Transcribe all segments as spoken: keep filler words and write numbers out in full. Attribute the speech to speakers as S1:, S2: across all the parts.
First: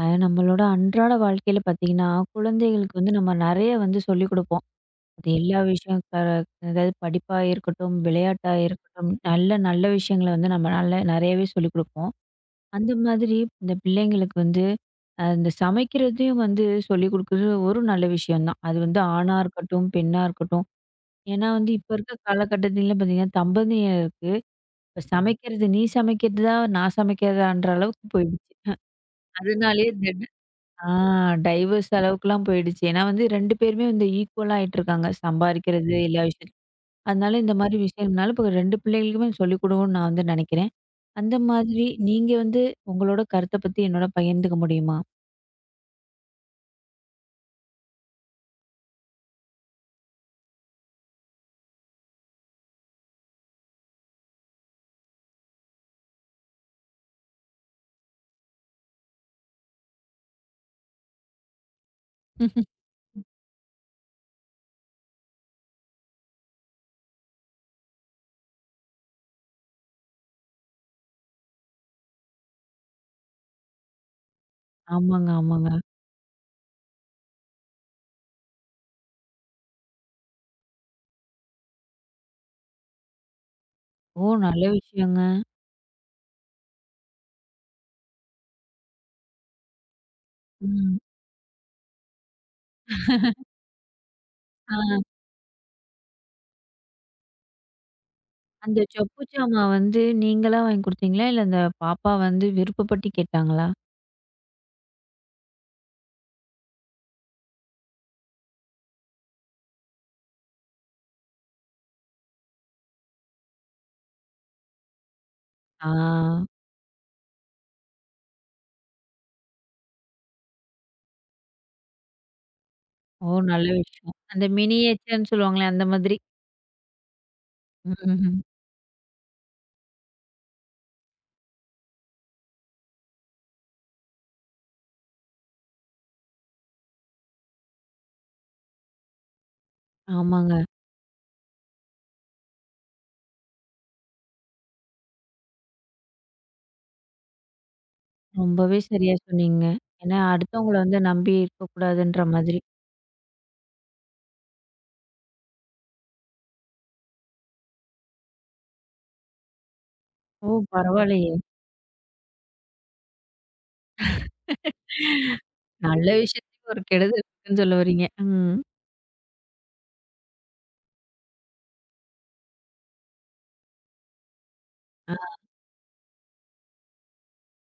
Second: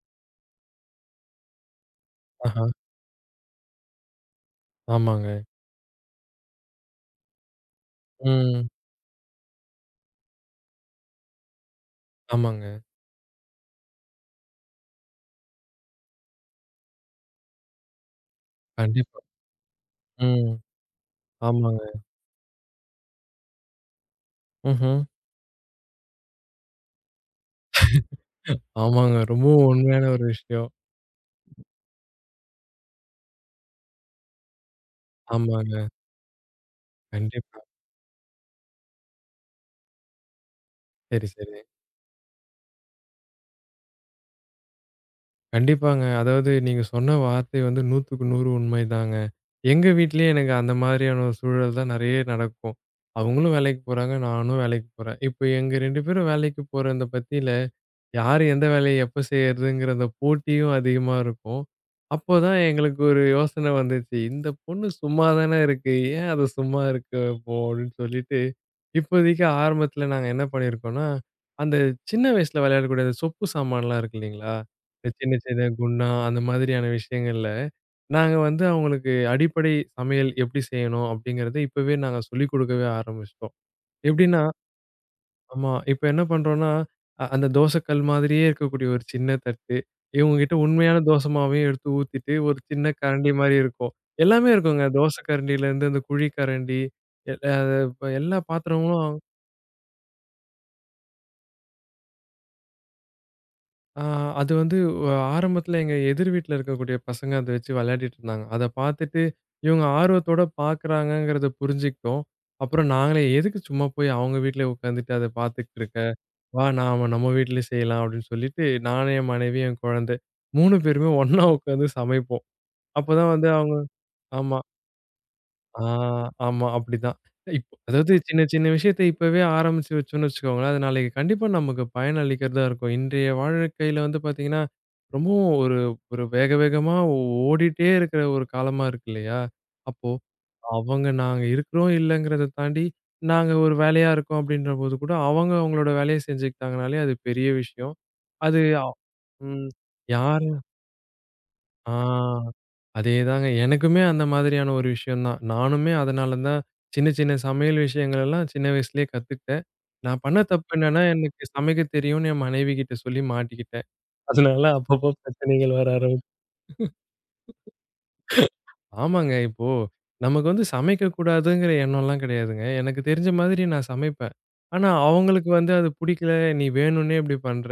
S1: அ நம்மளோட அன்றாட வாழ்க்கையில பார்த்தீங்கன்னா,
S2: ஆஹா.
S1: குழந்தைகளுக்கு வந்து நம்ம நெறைய வந்து சொல்லிக் குடுப்போம்.
S2: ஆமாங்க.
S1: அது எல்லா விஷயம் க அதாவது படிப்பா இருக்கட்டும், விளையாட்டா
S2: ம்.
S1: இருக்கட்டும், நல்ல நல்ல விஷயங்கள வந்து நம்ம நல்ல நெறையவே சொல்லிக் குடுப்போம்.
S2: ஆமாங்க.
S1: அந்த மாதிரி இந்த பிள்ளைங்களுக்கு வந்து அ இந்த சமைக்கிறதையும் வந்து சொல்லிக் குடுக்குறது ஒரு நல்ல விஷயம் தான். அது வந்து
S2: கண்டிப்பா.
S1: ஆணா இருக்கட்டும், பெண்ணா
S2: ம்.
S1: இருக்கட்டும். ஏன்னா வந்து இப்ப
S2: ஆமாங்க.
S1: இருக்க காலகட்டத்தில பார்த்தீங்கன்னா, தம்பதியருக்கு
S2: ம்ஹ்ம்.
S1: இப்ப சமைக்கிறது, நீ சமைக்கிறதா, நான் சமைக்கிறதான்ற அளவுக்கு போயிடுச்சு.
S2: ஆமாங்க. ரொம்பவும்
S1: அதனாலேயே
S2: உண்மையான ஒரு
S1: இந்த
S2: விஷயம்.
S1: ஆ டைவர்ஸ் அளவுக்குலாம் போயிடுச்சு. ஏன்னா வந்து ரெண்டு பேருமே வந்து ஈக்குவலா ஆயிட்டுருக்காங்க.
S2: ஆமாங்க.
S1: சம்பாரிக்கிறது ம். எல்லா விஷயத்துலயும். அதனால இந்த
S2: கண்டிப்பா.
S1: மாரி விஷயம்னால இப்ப ரெண்டு பிள்ளைகளுக்குமே சொல்லிக் கொடுக்கணும்னு நான் வந்து நெனைக்கிறேன்.
S2: சரி,
S1: அந்த
S2: சரி.
S1: மாதிரி நீங்க வந்து உங்களோட கருத்த பத்தி என்னோட பகிர்ந்துக்க முடியுமா?
S2: கண்டிப்பாங்க. அதாவது நீங்க சொன்ன வார்த்தை வந்து நூறுக்கு நூறு உண்மைதாங்க. எங்க வீட்லயே எனக்கு அந்த மாதிரியான ஒரு சூழல் தான் நெறைய நடக்கும். அவங்களும் வேலைக்கு போறாங்க, நானும் வேலைக்கு போறேன். இப்ப எங்க இரண்டு பேரும் வேலைக்கு போற அந்த பத்தியில, யார் எந்த வேலைய எப்ப செய்றதுங்கிற அந்த போட்டியும் அதிகமா இருக்கும். அப்போ தான்
S1: ம்ஹ்ம்.
S2: எங்களுக்கு ஒரு யோசனை வந்துச்சு. இந்த பொண்ணு சும்மா தானே இருக்கு. ஏன் அது சும்மா இருக்க போ அப்படின்னு சொல்லிட்டு இப்போதைக்கு ஆரம்பத்துல நாங்க என்ன பண்ணியிருக்கோம்னா, அந்த சின்ன வயசுல விளையாடக்கூடிய அந்த சொப்பு சாமான்லாம் இருக்கு இல்லைங்களா? இந்த
S1: ஆமாங்க,
S2: சின்ன சின்ன
S1: ஆமாங்க.
S2: குண்ணா அந்த மாதிரியான விஷயங்கள்ல, நாங்க வந்து அவங்களுக்கு அடிப்படை சமையல் எப்படி செய்யணும் அப்படிங்கிறத இப்பவே நாங்க சொல்லிக் கொடுக்கவே ஆரம்பிச்சுட்டோம்.
S1: ஓ!
S2: எப்படின்னா
S1: நல்ல விஷயங்க.
S2: ஆமா. இப்ப என்ன பண்றோம்னா, அ அந்த தோசைக்கல் மாதிரியே இருக்கக்கூடிய ஒரு சின்ன தட்டு, இவங்ககிட்ட உண்மையான
S1: ம்.
S2: தோசை மாவையும் எடுத்து ஊத்திட்டு, ஒரு சின்ன கரண்டி மாரி இருக்கும். எல்லாமே இருக்குங்க.
S1: ஆ
S2: தோசை கரண்டியிலேருந்து அந்த குழி கரண்டி, எ அ இப்ப எல்லா
S1: அந்த
S2: பாத்திரங்களும்.
S1: சொப்பு சாமா வந்து நீங்களா வாங்கி குடுத்தீங்களா? இல்ல அந்த பாப்பா வந்து விருப்பப்பட்டு கேட்டாங்களா?
S2: ஆ, அது வந்து வ ஆரம்பத்துல எங்க எதிர் வீட்ல இருக்கக்கூடிய பசங்க அத வச்சு விளையாடிட்டு இருந்தாங்க. அத பார்த்துட்டு இவங்க ஆர்வத்தோட பார்க்குறாங்கங்கிறத புரிஞ்சுக்கிட்டோம். அப்புறம் நாங்களே எதுக்கு சும்மா போய் அவங்க வீட்ல உட்காந்துட்டு அத பார்த்துக்கிட்டு
S1: ஆ.
S2: இருக்க? வா நாம நம்ம வீட்லயே செய்யலாம் அப்படின்னு சொல்லிட்டு நானும், என் மனைவி, என் குழந்தை மூன்று பேருமே ஒண்ணா உட்காந்து சமைப்போம்.
S1: ஓ!
S2: அப்பதான் வந்து
S1: நல்ல
S2: அவங்க
S1: விஷயம். அந்த
S2: ஆமா.
S1: மினியேச்சர்ன்னு சொல்லுவாங்களே
S2: ஆ,
S1: அந்த மாதிரி.
S2: ஆமா அப்படிதான். இப்
S1: ம்.
S2: அதாவது
S1: ம்,
S2: சின்ன
S1: ம்.
S2: சின்ன விஷயத்த இப்பவே ஆரம்பிச்சு வச்சோம்னு வச்சுக்கோங்களேன், அது நாளைக்கு கண்டிப்பா நமக்கு பயன் அளிக்கிறதா இருக்கும். இன்றைய வாழ்க்கையில வந்து பார்த்தீங்கன்னா, ரொம்பவும் ஒரு ஒரு வேக வேகமா ஓடிட்டே இருக்கிற ஒரு காலமா இருக்கு இல்லையா? அப்போ
S1: ஆமாங்க.
S2: அவங்க நாங்க இருக்கிறோம் இல்லங்கிறத தாண்டி, நாங்க ஒரு வேலையா இருக்கோம் அப்படின்றபோது கூட அவங்க அவங்களோட வேலைய செஞ்சுக்கிட்டாங்கனாலே அது பெரிய விஷயம். அது
S1: ரொம்பவே
S2: அ-
S1: சரியா சொன்னீங்க.
S2: ம்.
S1: ஏன்னா
S2: யாரு
S1: அடுத்தவங்கள வந்து நம்பி
S2: ஆ.
S1: இருக்கக்கூடாதுன்ற மாதிரி.
S2: அதேதாங்க. எனக்குமே அந்த மாதிரியான ஒரு விஷயம் தான். நானுமே அதனால தான் சின்ன சின்ன சமையல் விஷயங்கள் எல்லாம் சின்ன வயசுலயே கத்துக்கிட்டேன். நான் பண்ண
S1: ஓ!
S2: தப்பு என்னன்னா,
S1: பரவாயில்லையே.
S2: எனக்கு சமைக்க தெரியும்னு என் மனைவி கிட்ட சொல்லி மாட்டிக்கிட்டேன். அதனால அப்பப்போ பிரச்சனைகள் வர
S1: நல்ல
S2: ஆரம்பிச்சுச்சு.
S1: விஷயத்துக்கு ஒரு கெடுதல் இருக்குன்னு சொல்ல வர்றீங்க. ம்.
S2: ஆமாங்க. இப்போ நமக்கு வந்து சமைக்கக்கூடாதுங்கிற எண்ணம்லாம் கிடையாதுங்க. எனக்கு தெரிஞ்ச மாதிரி நான் சமைப்பேன். ஆனா
S1: ஆ
S2: அவங்களுக்கு வந்து அது புடிக்கல. "நீ வேணும்னே இப்படி பண்ற.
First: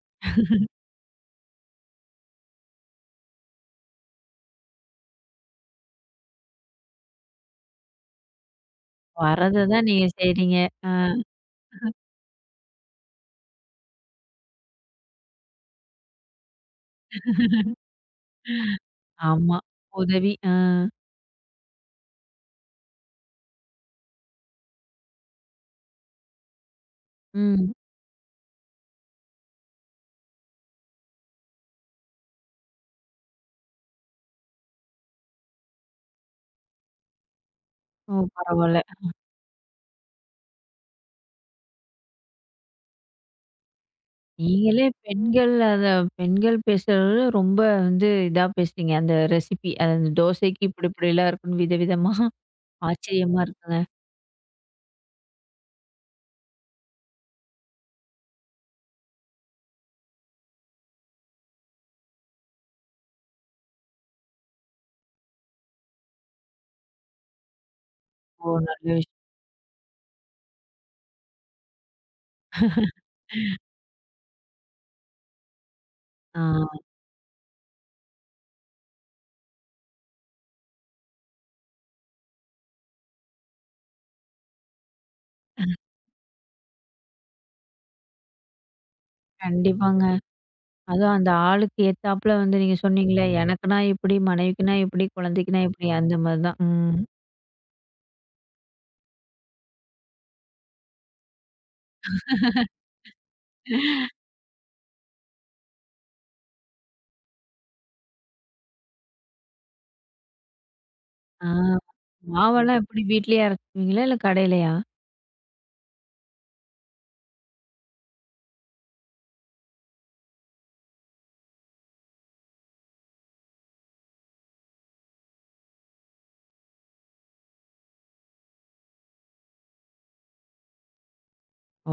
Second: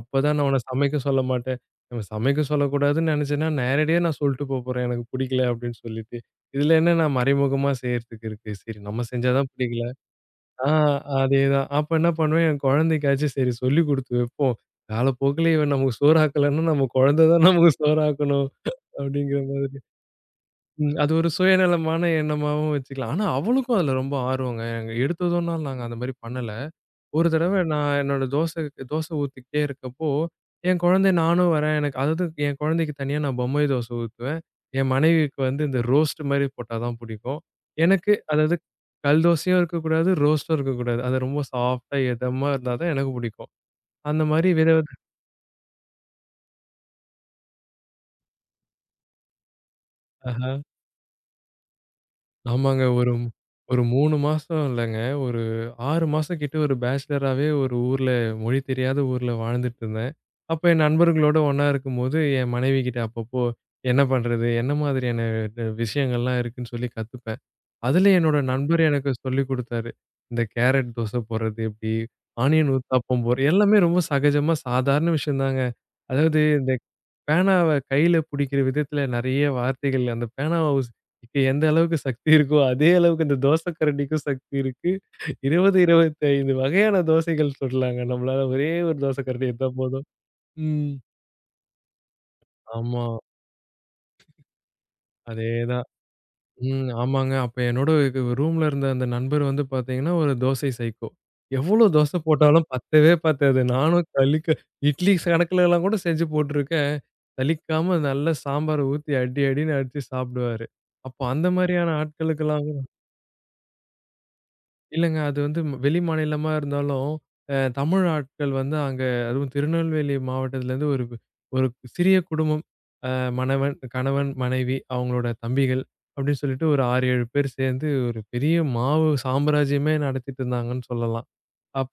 S2: அப்பதான் நான் உன்ன சமைக்க சொல்ல மாட்டேன்." நம்ம சமைக்க சொல்லக்கூடாதுன்னு நெனச்சேன்னா, நேரடியா நான் சொல்ட்டு போப்போறேன். "எனக்கு புடிக்கல" அப்படின்னு சொல்லிட்டு. இதுல என்ன நான் மறைமுகமா செய்றதுக்கு இருக்கு. சரி நம்ம செஞ்சா தான்
S1: வர்றத
S2: புடிக்கல.
S1: தான் நீங்க செய்றீங்க.
S2: ஆ,
S1: ஆ
S2: அதேதான். அப்ப என்ன பண்ணுவேன், என் குழந்தைக்காச்சும் சரி சொல்லிக் குடுத்து வைப்போம். காலப்போக்குல இவன் நமக்கு சோறாக்கலன்னா, நம்ம குழந்தை தான் நமக்கு சோறாக்கணும். அப்படிங்கிற
S1: ஆமா.
S2: மாதிரி.
S1: உதவி. ஆ.
S2: ம். அது ஒரு சுயநலமான எண்ணமாவும் வச்சுக்கலாம். ஆனா அவளுக்கும் அதுல ரொம்ப ஆர்வங்க. எங்க எடுத்ததும்னால நாங்க அந்த மாரி பண்ணல. ஒரு தடவ
S1: ம்.
S2: நான் என்னோட தோசை தோசை ஊத்திக்கிட்டே இருக்கப்போ, என் குழந்தை நானும் வரேன். எனக்கு அதாவது என் குழந்தைக்கு தனியா நான் பொம்மை தோசை ஊத்துவேன். என் மனைவிக்கு வந்து இந்த ரோஸ்ட் மாரி போட்டா தான் புடிக்கும்.
S1: ஓ!
S2: எனக்கு அதாவது
S1: பரவால்ல.
S2: கல் தோசையும் இருக்கக்கூடாது, ரோஸ்ட்டும் இருக்கக்கூடாது. அது ரொம்ப சாஃப்ட்டா, எதமா இருந்தா தான் எனக்கு புடிக்கும். அந்த மாரி வித
S1: நீங்களே
S2: வித
S1: பெண்கள் அத பெண்கள் பேசுறது ரொம்ப வந்து இதா பேசுறீங்க. அந்த ரெசிபி அது அந்த
S2: ஆஹ.
S1: தோசைக்கு இப்படி இப்படிலாம் இருக்குன்னு விதவிதமா
S2: ஆமாங்க. ஒரு ம்-
S1: ஆச்சரியமா இருக்குங்க.
S2: ஒரு மூன்று மாசம் இல்லங்க. ஒரு ஆறு மாசம் கிட்ட ஒரு பேச்சுலராவே ஒரு ஊர்ல மொழி தெரியாத ஊர்ல வாழ்ந்துட்டு இருந்தேன். அப்ப என் நண்பர்களோட ஒண்ணா இருக்கும்போது, என் மனைவி கிட்ட அப்பப்போ என்ன பண்றது? என்ன மாதிரியான ட விஷயங்கள்லாம் இருக்குன்னு சொல்லி கத்துப்பேன். அதுல என்னோட
S1: ஓ!
S2: நண்பர்
S1: நல்ல
S2: எனக்கு
S1: விஷயம்.
S2: சொல்லிக் குடுத்தாரு. இந்த கேரட் தோசை போடுறது எப்படி? ஆனியன் ஊத்தாப்பம் போடுற எல்லாமே ரொம்ப சகஜமா சாதாரண விஷயம் தாங்க. அதாவது
S1: ஆ
S2: இந்த பேனாவ கையில புடிக்கிற விதத்துல நெறைய வார்த்தைகள் அந்த பேனாவ உஸ் இப்ப எந்த அளவுக்கு சக்தி இருக்கோ, அதே அளவுக்கு இந்த தோசை கரண்டிக்கும் சக்தி இருக்கு. இருபது, இருபத்தி ஐந்து வகையான தோசைகள் சுடலாங்க நம்மளால. ஒரே ஒரு தோசை கரண்டி இருந்தா
S1: கண்டிப்பாங்க.
S2: போதும். ம்.
S1: அதுவும் அந்த ஆளுக்கு ஏத்தாப்புல வந்து நீங்க
S2: ஆமா.
S1: சொன்னீங்களே, எனக்குன்னா இப்டி, மனைவிக்குன்னா இப்டி, குழந்தைக்குன்னா
S2: அதேதான்.
S1: இப்டி அந்த மாரி தான்.
S2: ம்.
S1: ம்.
S2: ஆமாங்க. அப்ப என்னோட ரூம்ல இருந்த அந்த நண்பர் வந்து பார்த்தீங்கன்னா, ஒரு தோசை சைக்கோ. எவ்வளோ தோசை போட்டாலும் பத்தவே பத்தாது. நானும் கலிக்க இட்லி கணக்குலலாம் கூட செஞ்சு போட்டுருக்கேன். சலிக்காம நல்லா சாம்பார ஊத்தி அடி அடின்னு அடிச்சு சாப்பிடுவாரு. அப்போ
S1: ஆ.
S2: அந்த மாரியான ஆட்களுக்கெல்லாம்
S1: மாவெல்லாம் எப்டி வீட்லயே அரைச்சுக்குவீங்களா? இல்ல கடையிலயா?
S2: இல்லங்க. அது வந்து ம- வெளி மாநிலமா இருந்தாலும், அ தமிழ் ஆட்கள் வந்து அங்க அதுவும் திருநெல்வேலி மாவட்டத்திலேருந்து ஒரு ஒரு சிறிய குடும்பம். அ மணவன், கணவன், மனைவி அவங்களோட தம்பிகள் அப்படின்னு சொல்லிட்டு ஒரு ஆறு, ஏழு பேர் சேர்ந்து ஒரு பெரிய மாவு சாம்ராஜ்யமே நடத்திட்டு இருந்தாங்கன்னு சொல்லலாம்.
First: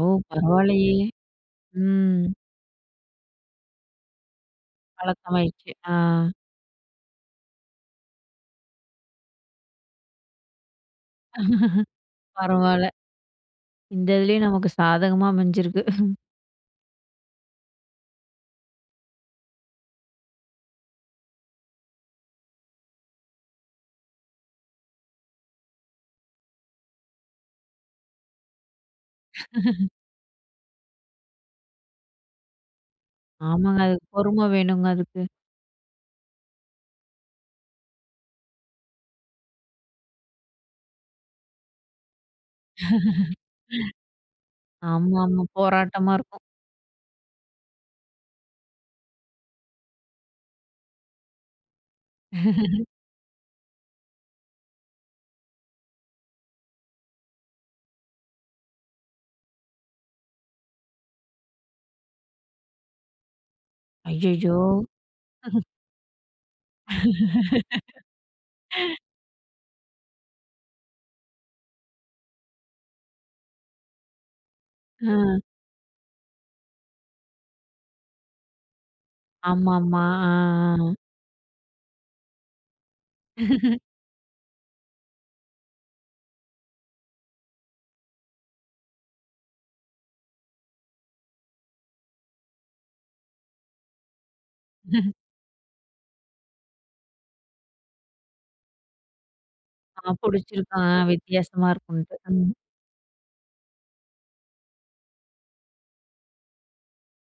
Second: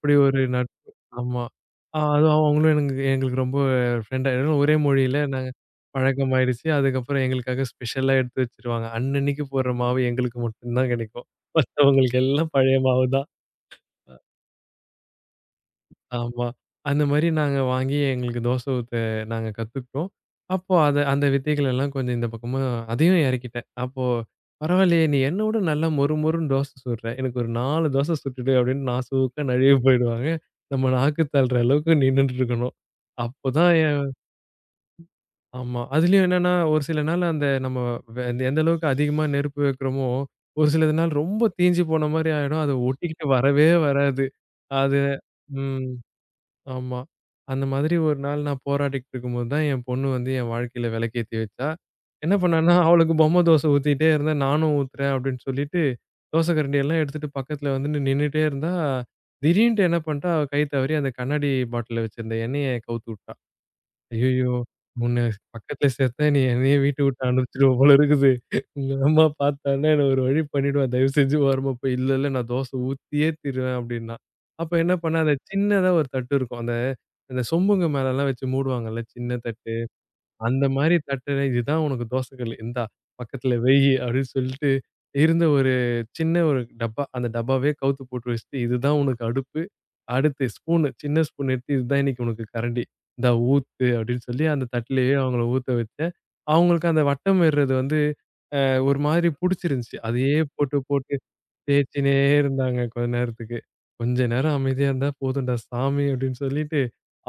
S1: ஓ!
S2: ஒரு நட்பு.
S1: பரவாயில்லயே!
S2: ஆமா. அ
S1: ம்.
S2: அதுவும் அவங்களும் எனக்கு எங்களுக்கு ரொம்ப ஃப்ரெண்ட் ஆயிடுவோம். ஒரே மொழியில நாங்க
S1: பழக்கமாயிடுச்சு. ஆ.
S2: பழக்கமாயிடுச்சு. அதுக்கப்புறம் எங்களுக்காக ஸ்பெஷலா எடுத்து வச்சுருவாங்க. அன்னன்னைக்கு போடுற மாவு எங்களுக்கு மட்டும் தான் கிடைக்கும். மத்தவங்களுக்கு எல்லாம் பழைய
S1: பரவால்ல.
S2: மாவு தான்.
S1: இந்த இதுலயும் நமக்கு சாதகமா அமைஞ்சிருக்கு.
S2: ஆமா. அந்த மாரி நாங்க வாங்கி எங்களுக்கு தோசை ஊத்த நாங்க கத்துக்கிட்டோம். அப்போ அத அந்த வித்தைகள் எல்லாம் கொஞ்சம் இந்த பக்கமா அதையும் இறக்கிட்டேன். அப்போ "பரவாயில்லையே! நீ என்ன விட நல்லா மொறு மொறுன்னு தோசை சுடுற. எனக்கு ஒரு நான்கு தோசை சுட்டுடு" அப்படின்னு நாசூக்கா நழுவி போயிடுவாங்க. நம்ம நாக்கு தள்ளுற அளவுக்கு நின்னுட்டு இருக்கணும். அப்போதான்
S1: ஆமாங்க. அதுக்கு
S2: என்.
S1: பொறும வேணுங்க அதுக்கு.
S2: ஆமா. அதுலயும் என்னன்னா, ஒரு சில நாள் அந்த நம்ம வெ எந்த அளவுக்கு அதிகமா நெருப்பு வைக்கிறோமோ, ஒரு சில நாள் ரொம்ப தீஞ்சு போன மாரி ஆயிடும். அது ஒட்டிக்கிட்டு வரவே வராது. அது
S1: ஆமா, ஆமா.
S2: ம்.
S1: போராட்டமா இருக்கும்.
S2: ஆமா. அந்த மாதிரி ஒரு நாள் நான் போராடிட்டு இருக்கும்போது தான் என் பொண்ணு வந்து என் வாழ்க்கையில விளக்கேத்தி வச்சா. என்ன பண்ணான்னா, அவளுக்கு பொம்மை தோசை ஊத்திட்டே இருந்தேன். நானும் ஊத்துறேன் அப்படின்னு சொல்லிட்டு, தோசை கரண்டி எல்லாம் எடுத்துட்டு பக்கத்துல வந்து நின்னுட்டே இருந்தா, திடீர்னுட்டு என்ன பண்ணிட்டா, அவ கை தவறி அந்த கண்ணாடி பாட்டில்ல வச்சிருந்த எண்ணெய கவுத்து விட்டா. ஐயய்யோ!
S1: ஐயய்யோ!
S2: உன்ன பக்கத்துல சேர்த்தா நீ என்னையே வீட்ட விட்டு அனுப்பிச்சுடுவ போல இருக்குது. உங்க அம்மா பார்த்தான்னா என்ன ஒரு வழி பண்ணிடுவா. தயவு செஞ்சு ஓரமா போய் இல்ல, இல்ல நான் தோசை ஊத்தியே தீருவேன் அப்டின்னா. அப்ப என்ன
S1: ஆ.
S2: பண்ணேன் அந்த சின்னதா ஒரு தட்டு இருக்கும். அந்த அந்த சொம்புங்க மேலலாம் வச்சு மூடுவாங்கல்ல சின்ன தட்டு.
S1: ஆமாமா. ஆ,
S2: அந்த மாரி தட்டுல இதுதான் உனக்கு தோசை கல்லு. இந்தா பக்கத்துல வையி அப்டின்னு சொல்லிட்டு இருந்த ஒரு சின்ன ஒரு டப்பா. அந்த டப்பாவே கவுத்து போட்டு வச்சுட்டு இதுதான் உனக்கு அடுப்பு. அடுத்து ஸ்பூனு, சின்ன ஸ்பூன் எடுத்து "இதுதான் இன்னைக்கு உனக்கு கரண்டி. இந்தா ஊத்து" அப்படின்னு சொல்லி அந்த
S1: ஆ.
S2: தட்டிலேயே அவங்கள ஊத்த வச்சேன். அவங்களுக்கு அந்த வட்டம் வேர்றது வந்து அ ஒரு மாதிரி புடிச்சிருந்துச்சு.
S1: ஆ
S2: அதையே போட்டு,
S1: புடிச்சிருக்கும். ஆ
S2: போட்டு
S1: வித்தியாசமா
S2: தேய்ச்சினே
S1: இருக்கும்ன்ட்டு. ம்.
S2: இருந்தாங்க கொஞ்ச நேரத்துக்கு. "கொஞ்ச நேரம் அமைதியா இருந்தா போதும்டா சாமி" அப்படின்னு சொல்லிட்டு,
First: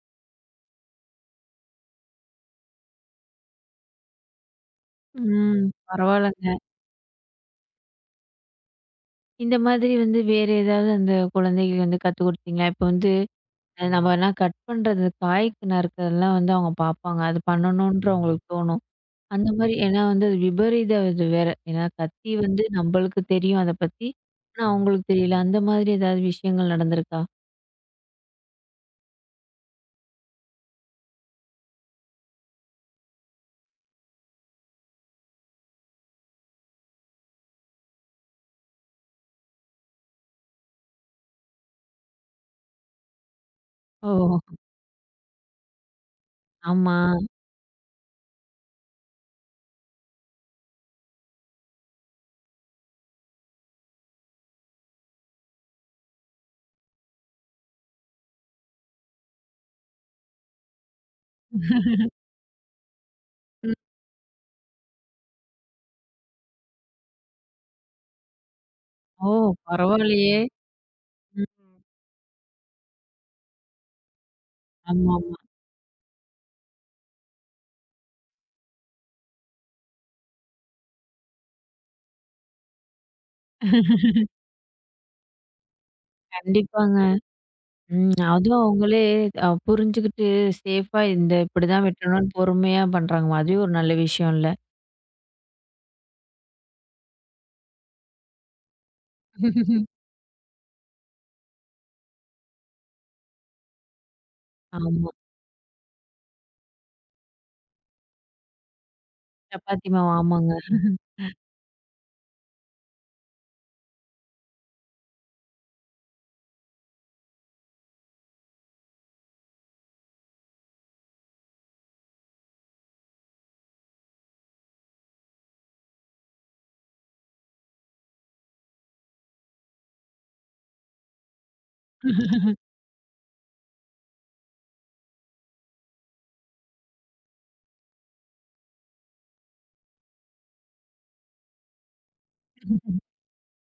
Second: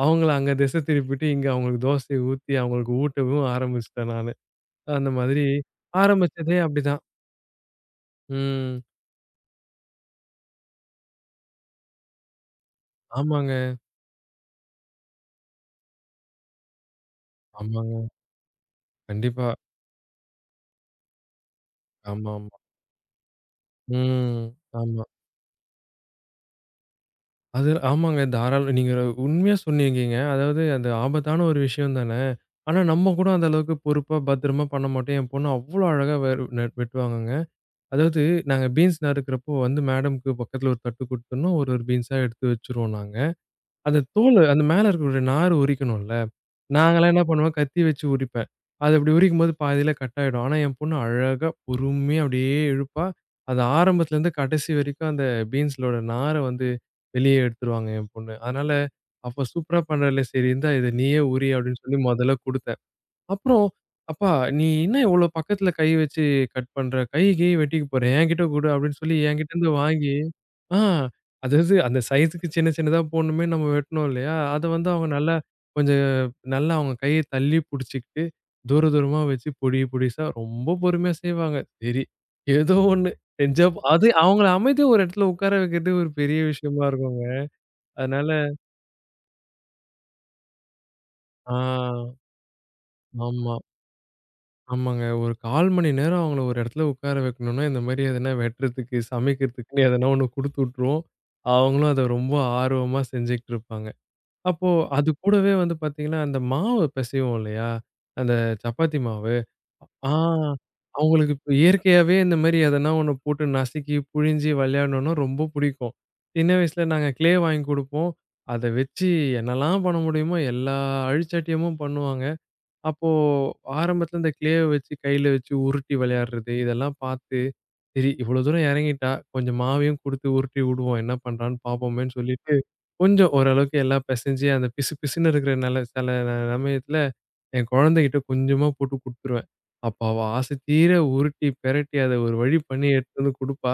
S2: அவங்கள அங்க திசை திருப்பிட்டு, இங்க அவங்களுக்கு தோசைய ஊத்தி அவங்களுக்கு ஊட்டவும் ஆரம்பிச்சுட்டேன் நானு. அந்த மாதிரி
S1: ம். பரவாயில்லங்க.
S2: ஆரம்பிச்சதே அப்படிதான். ம்.
S1: இந்த மாதிரி வந்து வேற ஏதாவது அந்த குழந்தைகள் வந்து கத்துக் குடுத்தீங்களா? இப்ப வந்து
S2: ஆமாங்க,
S1: அ நம்மலாம் கட் பண்றது காய்க்கு நறுக்கிறதெல்லாம் வந்து அவங்க பார்ப்பாங்க. அது
S2: ஆமாங்க.
S1: பண்ணணுன்ற அவங்களுக்கு தோணும்.
S2: கண்டிப்பா.
S1: அந்த மாரி ஏன்னா வந்து அது விபரீத இது வேற. ஏன்னா கத்தி
S2: ஆமாமா.
S1: வந்து நம்மளுக்கு தெரியும் அத பத்தி.
S2: ம்.
S1: ஆனா
S2: ஆமா.
S1: அவங்களுக்கு தெரியல. அந்த மாதிரி ஏதாவது விஷயங்கள் நடந்திருக்கா?
S2: அது ஆமாங்க. தாராள நீங்க உண்மையா சொன்னீங்கங்க. அதாவது அது ஆபத்தான ஒரு விஷயம் தானே! ஆனா, நம்ம கூட அந்த அளவுக்கு பொறுப்பா, பத்திரமா பண்ண மாட்டோம். என் பொண்ணு அவ்ளோ அழகா வெ நட் வெட்டுவாங்கங்க. அதாவது நாங்க பீன்ஸ் நறுக்கிறப்போ வந்து மேடம்க்கு பக்கத்துல ஒரு தட்டு குடுத்துடணும். ஒரு ஒரு பீன்ஸா எடுத்து வச்சுருவோம் நாங்க. அந்த தோலு
S1: ஓ!
S2: அந்த மேல இருக்கக்கூடிய நார் உரிக்கணும்ல.
S1: ஆமா.
S2: நாங்கலாம் என்ன பண்ணுவேன், கத்தி வச்சு உரிப்பேன். அது அப்படி உரிக்கும்போது பாதியில கட் ஆயிடும். ஆனா, என் பொண்ணு அழகா பொறுமையா அப்படியே இழுப்பா. அது ஆரம்பத்துலேருந்து கடைசி வரைக்கும் அந்த பீன்ஸ்லோட நார வந்து வெளியே எடுத்துருவாங்க என் பொண்ணு. அதனால, அப்ப சூப்பரா பண்றாளே! சரி இந்தா இத நீயே உரி அப்படின்னு சொல்லி மொதல்ல குடுத்தேன். அப்புறம்,
S1: ம்.
S2: "அப்பா நீ என்ன இவ்ளோ பக்கத்துல கை வச்சு கட் பண்ற? கை கிய் வெட்டிக்க போற. என்கிட்ட குடு" அப்படின்னு சொல்லி
S1: ஓ!
S2: என்கிட்டருந்து வாங்கி
S1: பரவாயில்லையே!
S2: ஆ,
S1: ம்.
S2: அதாவது அந்த சைஸுக்கு சின்ன சின்னதா போடணுமே நம்ம வெட்டணும் இல்லையா? அத வந்து அவங்க நல்லா
S1: ஆமாமா.
S2: கொஞ்சம் நல்லா அவங்க கைய தள்ளி புடிச்சுக்கிட்டு, தூர தூரமா வச்சு பொடி பொடிசா ரொம்ப பொறுமையா செய்வாங்க. சரி, ஏதோ ஒண்ணு செஞ்சா போ- அது அவங்கள அமைதியா ஒரு இடத்துல உட்கார வைக்கிறது ஒரு பெரிய விஷயமா
S1: கண்டிப்பாங்க.
S2: இருக்குங்க.
S1: ம்.
S2: அதனால
S1: அதுவும் அவங்களே அ புரிஞ்சுகிட்டு சேஃபா இந்த
S2: ஆ,
S1: இப்படிதான் வெட்டணும்னு பொறுமையா பண்றாங்கம்மா.
S2: ஆமா.
S1: அதுவே ஒரு நல்ல விஷயம் இல்ல.
S2: ஆமாங்க. ஒரு கால் மணி நேரம் அவங்கள ஒரு இடத்துல உட்கார வைக்கணும்னா, இந்த மாரி எதனா வெட்டுறதுக்கு, சமைக்கிறதுக்குன்னு எதனா ஒண்ணு குடுத்து விட்டுருவோம். அவங்களும் அத ரொம்ப ஆர்வமா செஞ்சுகிட்டு இருப்பாங்க. அப்போ அது
S1: ஆமா.
S2: கூடவே வந்து பார்த்தீங்கன்னா, அந்த மாவு பிசைவோம் இல்லையா? அந்த சப்பாத்தி மாவு.
S1: சப்பாத்தி மாவு
S2: ஆ,
S1: ஆமாங்க.
S2: அவங்களுக்கு இப்ப இயற்கையாவே இந்த மாரி எதனா ஒண்ணு போட்டு நசுக்கி, புழிஞ்சு விளையாடணும்னா ரொம்ப பிடிக்கும். சின்ன வயசுல நாங்க க்ளே வாங்கி குடுப்போம். அத வச்சு என்னலாம் பண்ண முடியுமோ எல்லா அழிச்சாட்டியமும் பண்ணுவாங்க. அப்போ ஆரம்பத்துல இந்த கிளேவ வச்சு கையில வச்சு உருட்டி விளையாடுறது, இதெல்லாம் பார்த்து, சரி இவ்வளோ தூரம் இறங்கிட்டா, கொஞ்சம் மாவையும் குடுத்து உருட்டி விடுவோம். என்ன பண்றான்னு பார்ப்போமேன்னு சொல்லிட்டு, கொஞ்சம் ஓரளவுக்கு எல்லாம் பெசஞ்சு அந்த பிசு பிசுன்னு இருக்கிற நில சில ந- சமயத்துல என் குழந்தைகிட்ட கொஞ்சமா போட்டு குடுத்துருவேன். அப்ப அவ ஆசை தீர உருட்டி, பெரட்டி அத ஒரு வழி பண்ணி எடுத்துட்டு வந்து குடுப்பா.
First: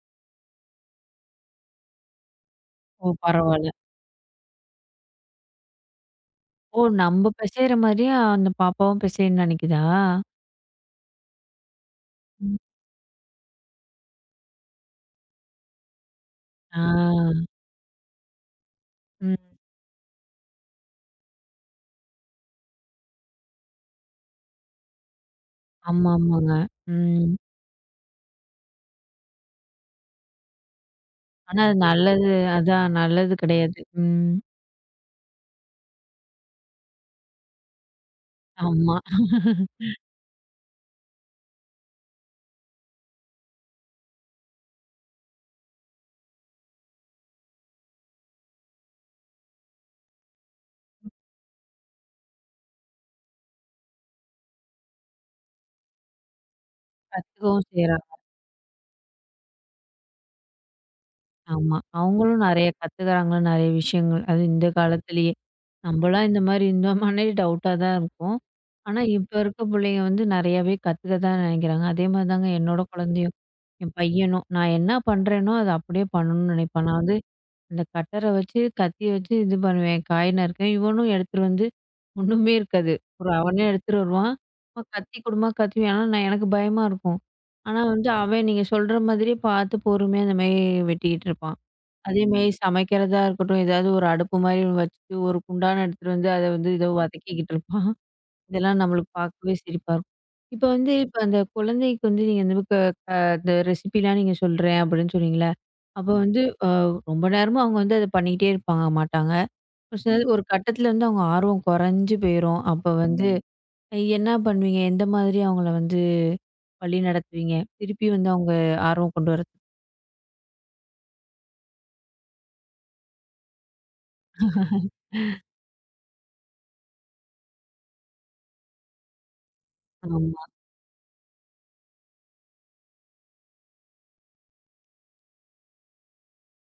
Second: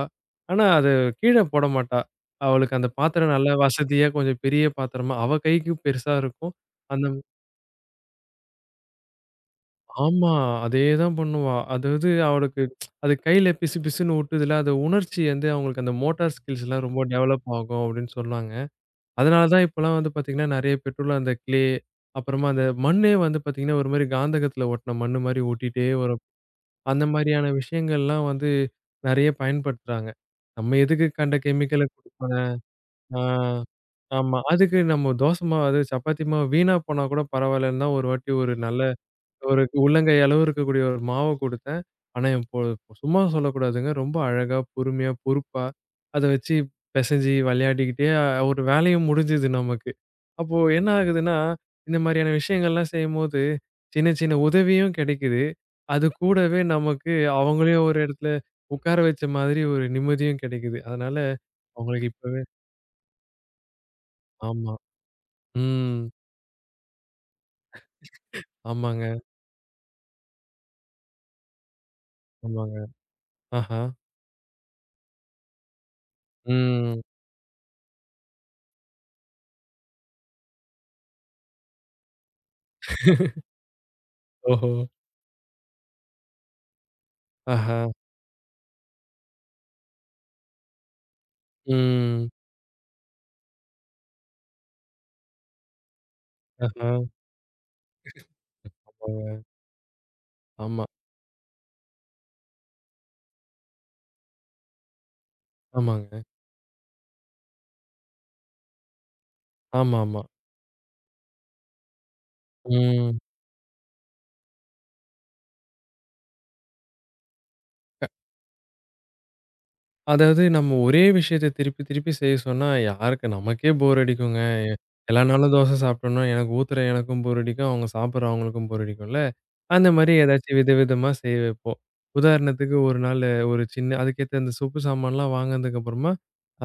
S2: ஆனா அத கீழ போட மாட்டா. அவளுக்கு அந்த
S1: ஓ!
S2: பாத்திரம் நல்லா
S1: பரவால்ல.
S2: வசதியா கொஞ்சம் பெரிய பாத்திரமா, அவ கைக்கு பெருசா இருக்கும்.
S1: ஓ!
S2: அந்த
S1: நம்ம பிசையிற மாரியே அந்த பாப்பாவும் பிசையன்னு நெனைக்குதா?
S2: ஆமா. அதேதான் பண்ணுவா. அதாவது
S1: ம்.
S2: அவளுக்கு அது கையில பிசு பிசுன்னு ஒட்டுதுல, அது உணர்ச்சி வந்து அவங்களுக்கு அந்த மோட்டார்
S1: ஆ.
S2: ஸ்கில்ஸ்லாம் ரொம்ப டெவலப் ஆகும் அப்படின்னு சொன்னாங்க. அதனால
S1: ம்.
S2: தான் இப்பலாம் வந்து பார்த்தீங்கன்னா, நெறைய பெற்றோர்கள் அந்த கிளே, அப்புறமா அந்த மண்ணே வந்து பார்த்தீங்கன்னா, ஒரு மாரி காந்தகத்தில ஒட்டுன மண்ணு மாரி ஒட்டிட்டே
S1: ஆமா,
S2: வரும்.
S1: ஆமாங்க.
S2: அந்த
S1: ம்.
S2: மாரியான விஷயங்கள்லாம் வந்து நெறைய பயன்படுத்துறாங்க. நம்ம எதுக்கு கண்ட
S1: ஆனா அது
S2: கெமிக்கல
S1: நல்லது
S2: குடுக்கணும்?
S1: அதான்
S2: ஆ.
S1: நல்லது கிடையாது. ம்.
S2: ஆமா. அதுக்கு நம்ம தோசை மாவு, அது சப்பாத்தி மாவு வீணா போனா கூட பரவாயில்லன்னு தான் ஒரு வாட்டி ஒரு நல்ல
S1: ஆமா.
S2: ஒரு உள்ளங்கை அளவு இருக்கக்கூடிய ஒரு மாவ குடுத்தேன். ஆனா, என் பொ சும்மா சொல்லக்கூடாதுங்க. ரொம்ப அழகா, பொறுமையா, பொறுப்பா அத வச்சு பெசஞ்சு விளையாடிக்கிட்டே அஹ், ஒரு வேலையும் முடிஞ்சுது நமக்கு. அப்போ என்ன ஆகுதுன்னா, இந்த மாரியான விஷயங்கள்லாம் செய்யும்போது, சின்ன சின்ன உதவியும் கெடைக்குது. அது கூடவே நமக்கு
S1: கத்துக்கவும்
S2: அவங்களையும் ஒரு
S1: செய்றா.
S2: இடத்துல உட்கார வச்ச மாதிரி ஒரு நிம்மதியும் கெடைக்குது. அதனால
S1: ஆமா.
S2: அவங்களுக்கு இப்பவே
S1: அவங்களும் நெறைய கத்துக்கிறாங்க. நெறைய விஷயங்கள். அது இந்த
S2: ஆமா.
S1: காலத்திலேயே.
S2: ம்.
S1: நம்பலாம் இந்த மாரி இருந்தோமான்னே டவுட்டா தான் இருக்கும். ஆனா,
S2: ஆமாங்க,
S1: இப்ப இருக்க புள்ளைங்க வந்து நெறையாவே கத்துக்க தான் நெனைக்கிறாங்க. அதே மாரி தாங்க
S2: ஆமாங்க.
S1: என்னோட குழந்தையும்.
S2: ஆஹா.
S1: என் பையனும். நான் என்ன பண்றேனோ, அத அப்படியே பண்ணணும்னு நெனைப்பான். நான்
S2: ம்.
S1: வந்து அந்த கட்டர வச்சு, கத்திய வச்சு இது பண்ணுவேன். காய் நறுக்குவேன். இவனும் எடுத்துட்டு வந்து ஒண்ணுமே இருக்காது. ஒரு அவனே எடுத்துட்டு வருவான்.
S2: ஓஹோ!
S1: அம்மா கத்தி குடும்மா கத்துவேன். ஆனா, நான் எனக்கு பயமா இருக்கும்.
S2: ஆஹா.
S1: ஆனா வந்து அவன் நீங்க சொல்ற மாதிரியே பார்த்து பொறுமையா இந்த மாரி வெட்டிக்கிட்டு இருப்பான்.
S2: ம்.
S1: அதேமாரி சமைக்கிறதா இருக்கட்டும், ஏதாவது ஒரு அடுப்பு மாரி ஒண்ணு வச்சுட்டு, ஒரு குண்டான எடுத்துட்டு வந்து அத வந்து ஏதோ
S2: ஆஹா.
S1: வதக்கிக்கிட்டு இருப்பான். இதெல்லாம் நம்மளுக்கு
S2: போங்க.
S1: பார்க்கவே சிரிப்பா இருக்கும். இப்ப
S2: ஆமா.
S1: வந்து இப்ப அந்த குழந்தைக்கு வந்து நீங்க இந்த க அந்த ரெசிபிலாம் நீங்க சொல்றேன் அப்படின்னு சொன்னீங்கல்ல. அப்ப
S2: ஆமாங்க.
S1: வந்து அ ரொம்ப நேரமா அவங்க வந்து அத பண்ணிக்கிட்டே இருப்பாங்க மாட்டாங்க. ஒரு சில
S2: ஆமாமா.
S1: ஒரு கட்டத்துல வந்து அவங்க ஆர்வம் குறைஞ்சு போயிரும். அப்ப
S2: ம்.
S1: வந்து அஹ், என்ன பண்ணுவீங்க? எந்த மாதிரி அவங்கள வந்து வழி நடத்துவீங்க? திருப்பி வந்து அவங்க ஆர்வம் கொண்டு வரதுக்கு.
S2: அதாவது நம்ம ஒரே விஷயத்த திருப்பி திருப்பி செய்ய சொன்னா யாருக்கு நமக்கே போர் அடிக்குங்க. எல்லா நாளும் தோசை சாப்பிட்டோம்னா எனக்கு ஊத்துற எனக்கும் போர் அடிக்கும். அவங்க சாப்பிடுற அவங்களுக்கும் போர் அடிக்கும்ல. அந்த மாரி
S1: ஆமா.
S2: ஏதாச்சும் விதவிதமா செய்ய வைப்போம். உதாரணத்துக்கு ஒரு நாளு ஒரு சின்ன அதுக்கேத்த அந்த சொப்பு சாமான்லாம் வாங்குனதுக்கு அப்புறமா,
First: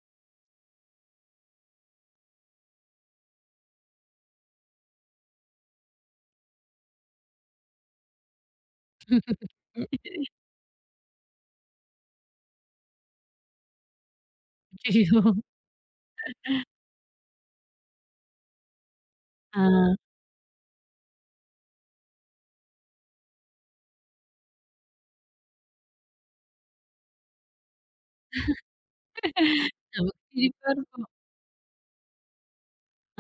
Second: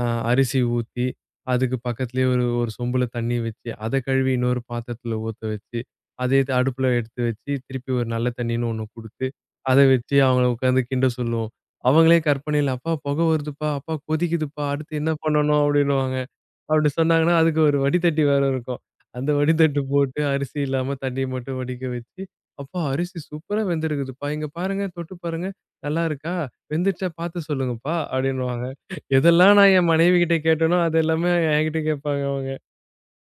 S2: அ அரிசி ஊத்தி, அதுக்கு பக்கத்துலயே ஒரு ஒரு சொம்புல தண்ணி வச்சு, அத கழுவி இன்னொரு பாத்திரத்துல ஊத்த வச்சு, அத எடுத்து அடுப்புல எடுத்து வச்சு, திருப்பி ஒரு நல்ல தண்ணின்னு ஒண்ணு குடுத்து, அத வச்சு அவங்கள உட்காந்து கிண்ட சொல்லுவோம். அவங்களே கற்பனையில, "அப்பா! புகை வருதுப்பா! அப்பா! கொதிக்குதுப்பா! அடுத்து என்ன
S1: அய்யய்யோ!
S2: பண்ணணும்?" அப்படின்னுவாங்க. அப்படி சொன்னாங்கன்னா, அதுக்கு ஒரு வடிதட்டி வேற இருக்கும். அந்த
S1: ஆ.
S2: வடிதட்டு போட்டு அரிசி இல்லாம தண்ணிய மட்டும் வடிக்க வச்சு, "அப்பா அரிசி சூப்பரா வெந்திருக்குதுப்பா. இங்க பாருங்க, தொட்டு பாருங்க. நல்லா இருக்கா? வெந்துருச்சா பார்த்து சொல்லுங்கப்பா" அப்படின்னுவாங்க. எதெல்லாம் நான் என்
S1: நமக்கு
S2: மனைவிகிட்ட
S1: சிரிப்பா
S2: கேட்டேனோ, அது
S1: இருக்கும்.
S2: எல்லாமே என்கிட்ட கேட்பாங்க அவங்க.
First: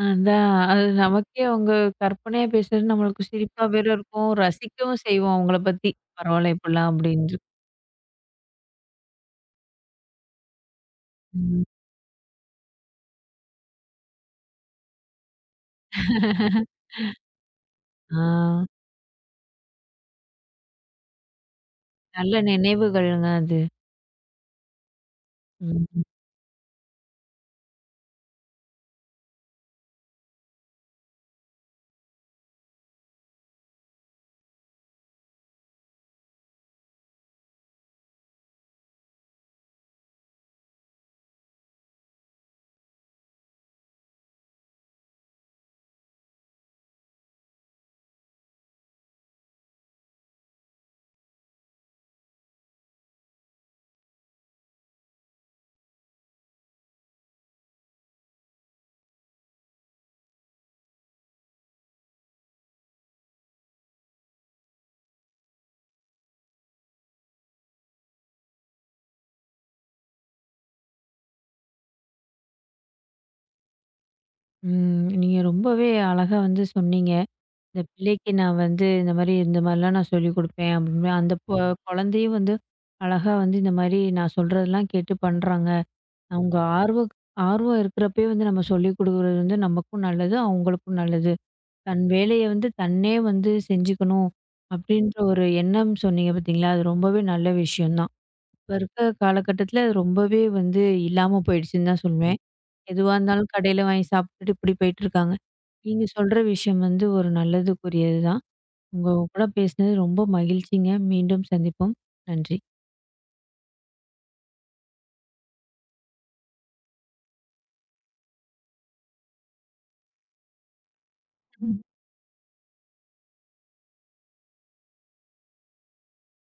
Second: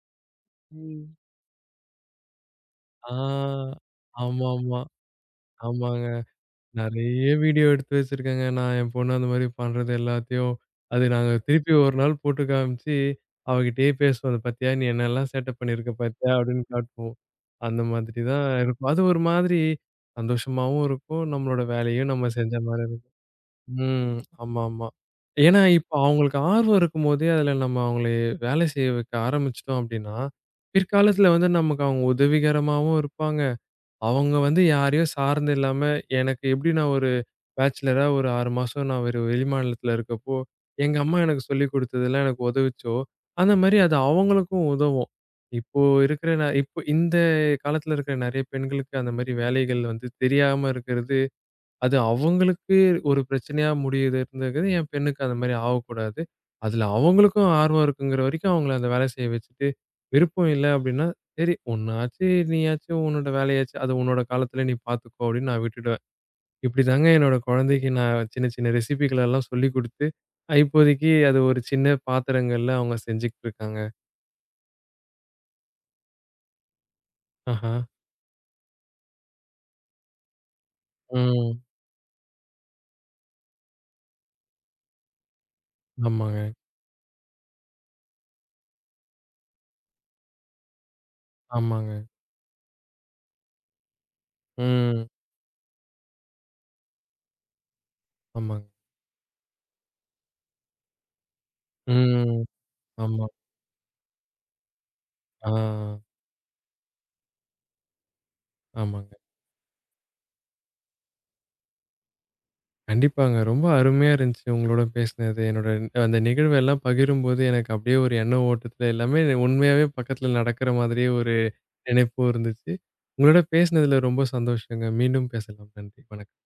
S1: அதான். அது
S2: ம்.
S1: நமக்கே அவங்க கற்பனையா பேசுறது நம்மளுக்கு சிரிப்பா
S2: ஆ.
S1: வேற இருக்கும்.
S2: ஆமாமா.
S1: ரசிக்கவும் செய்வோம் அவங்கள பத்தி.
S2: ஆமாங்க.
S1: பரவால்ல இப்படிலாம்
S2: நெறைய
S1: அப்படின்ட்டு.
S2: வீடியோ எடுத்து வச்சிருக்கேங்க. நான் என் பொண்ணு அந்த மாரி பண்றது எல்லாத்தையும். அது நாங்க
S1: ம்.
S2: திருப்பி ஒரு நாள் போட்டு காமிச்சு, அவகிட்டயே பேசுவோம். "அத பாத்தியா? நீ என்னெல்லாம் சேட்ட பண்ணியிருக்க பாத்தியா?" அப்படின்னு காட்டுவோம். அந்த மாதிரி தான்
S1: ஆ.
S2: இருக்கும். அது ஒரு மாதிரி சந்தோஷமாவும் இருக்கும். நம்மளோட வேலையும் நம்ம
S1: நல்ல
S2: செஞ்ச மாரி இருக்கும்.
S1: நினைவுகள்ங்க அது.
S2: ம். ஆமாமா. ஏன்னா, இப்ப
S1: ம்.
S2: அவங்களுக்கு ஆர்வம் இருக்கும்போதே அதுல நம்ம அவங்கள வேலை செய்ய வைக்க ஆரம்பிச்சுட்டோம் அப்படின்னா, பிற்காலத்துல வந்து நமக்கு அவங்க உதவிகரமாவும் இருப்பாங்க. அவங்க வந்து யாரையும் சார்ந்து இல்லாம, எனக்கு எப்படி நான் ஒரு பேச்சுலரா ஒரு ஆறு மாசம் நான் ஒரு வெளிமாநிலத்தில இருக்கப்போ, எங்க அம்மா எனக்கு சொல்லிக் குடுத்ததெல்லாம் எனக்கு உதவுச்சோ, அந்த மாரி அது அவங்களுக்கும் உதவும். இப்போ இருக்கிற ந இப்போ இந்த காலத்தில இருக்கிற நெறைய பெண்களுக்கு அந்த மாரி வேலைகள் வந்து தெரியாம இருக்கிறது, அது அவங்களுக்கு ஒரு பிரச்சனையா முடியுதுங்கிறது என் பெண்ணுக்கு அந்த மாரி ஆவக்கூடாது. அதில அவங்களுக்கும் ஆர்வம் இருக்குங்கிற வரைக்கும் அவங்கள அந்த வேலை செய்ய வச்சுட்டு, விருப்பம் இல்ல அப்டின்னா, சரி ஒண்ணாச்சு நீயாச்சும் உன்னோட வேலையாச்சு, அது உன்னோட காலத்தில நீ பார்த்துக்கோ அப்படின்னு நான் விட்டுட இப்படிதாங்க என்னோட குழந்தைக்கு நான் சின்ன சின்ன ரெசிபிகள் எல்லாம் சொல்லிக் குடுத்து, அ இப்போதைக்கு அது ஒரு சின்ன பாத்திரங்கள்ல அவங்க செஞ்சுகிட்டு இருக்காங்க.
S1: ம். நீங்க ரொம்பவே அழகா வந்து சொன்னீங்க.
S2: ஆஹா.
S1: இந்த பிள்ளைக்கு நான் வந்து இந்த மாரி இந்த மாரிலாம் நான் சொல்லிக் குடுப்பேன் அப்படின்னு. அந்த பொ
S2: ம்.
S1: குழந்தையும் வந்து அழகா வந்து இந்த மாரி நான் சொல்றதெல்லாம் கேட்டு பண்றாங்க.
S2: ஆமாங்க,
S1: அவங்க ஆர்வ ஆர்வம் இருக்கிறப்பயே வந்து நம்ம சொல்லிக் குடுக்குறது வந்து நமக்கும் நல்லது, அவங்களுக்கும் நல்லது.
S2: ஆமாங்க.
S1: தன் வேலைய வந்து தன்னே வந்து செஞ்சுக்கணும்,
S2: ம்.
S1: அப்படின்ற ஒரு எண்ணம் சொன்னீங்க பார்த்தீங்களா? அது ரொம்பவே நல்ல விஷயம் தான்.
S2: ஆமாங்க.
S1: இப்ப இருக்க காலகட்டத்தில அது ரொம்பவே வந்து இல்லாம போயிடுச்சுன்னு தான் ம். சொல்வேன்.
S2: ம்.
S1: எதுவா
S2: ஆமா.
S1: இருந்தாலும் கடையில வாங்கி சாப்பிட்டுட்டு இப்படி போயிட்டுருக்காங்க.
S2: ஆ.
S1: நீங்க சொல்ற விஷயம் வந்து ஒரு நல்லதுக்குரியது தான். உங்க
S2: ஆமாங்க.
S1: கூட பேசினது ரொம்ப மகிழ்ச்சிங்க. மீண்டும் சந்திப்போம். நன்றி.
S2: கண்டிப்பாங்க. ரொம்ப அருமையா இருந்துச்சு உங்களோட பேசினது. என்னோட அந்த நிகழ்வெல்லாம் பகிரும்போது எனக்கு அப்படியே ஒரு எண்ண ஓட்டத்துல எல்லாமே உண்மையாவே பக்கத்துல நடக்கிற மாதிரியே ஒரு நினைப்பும் இருந்துச்சு. உங்களோட பேசினதுல ரொம்ப சந்தோஷங்க. மீண்டும் பேசலாம். நன்றி. வணக்கம்.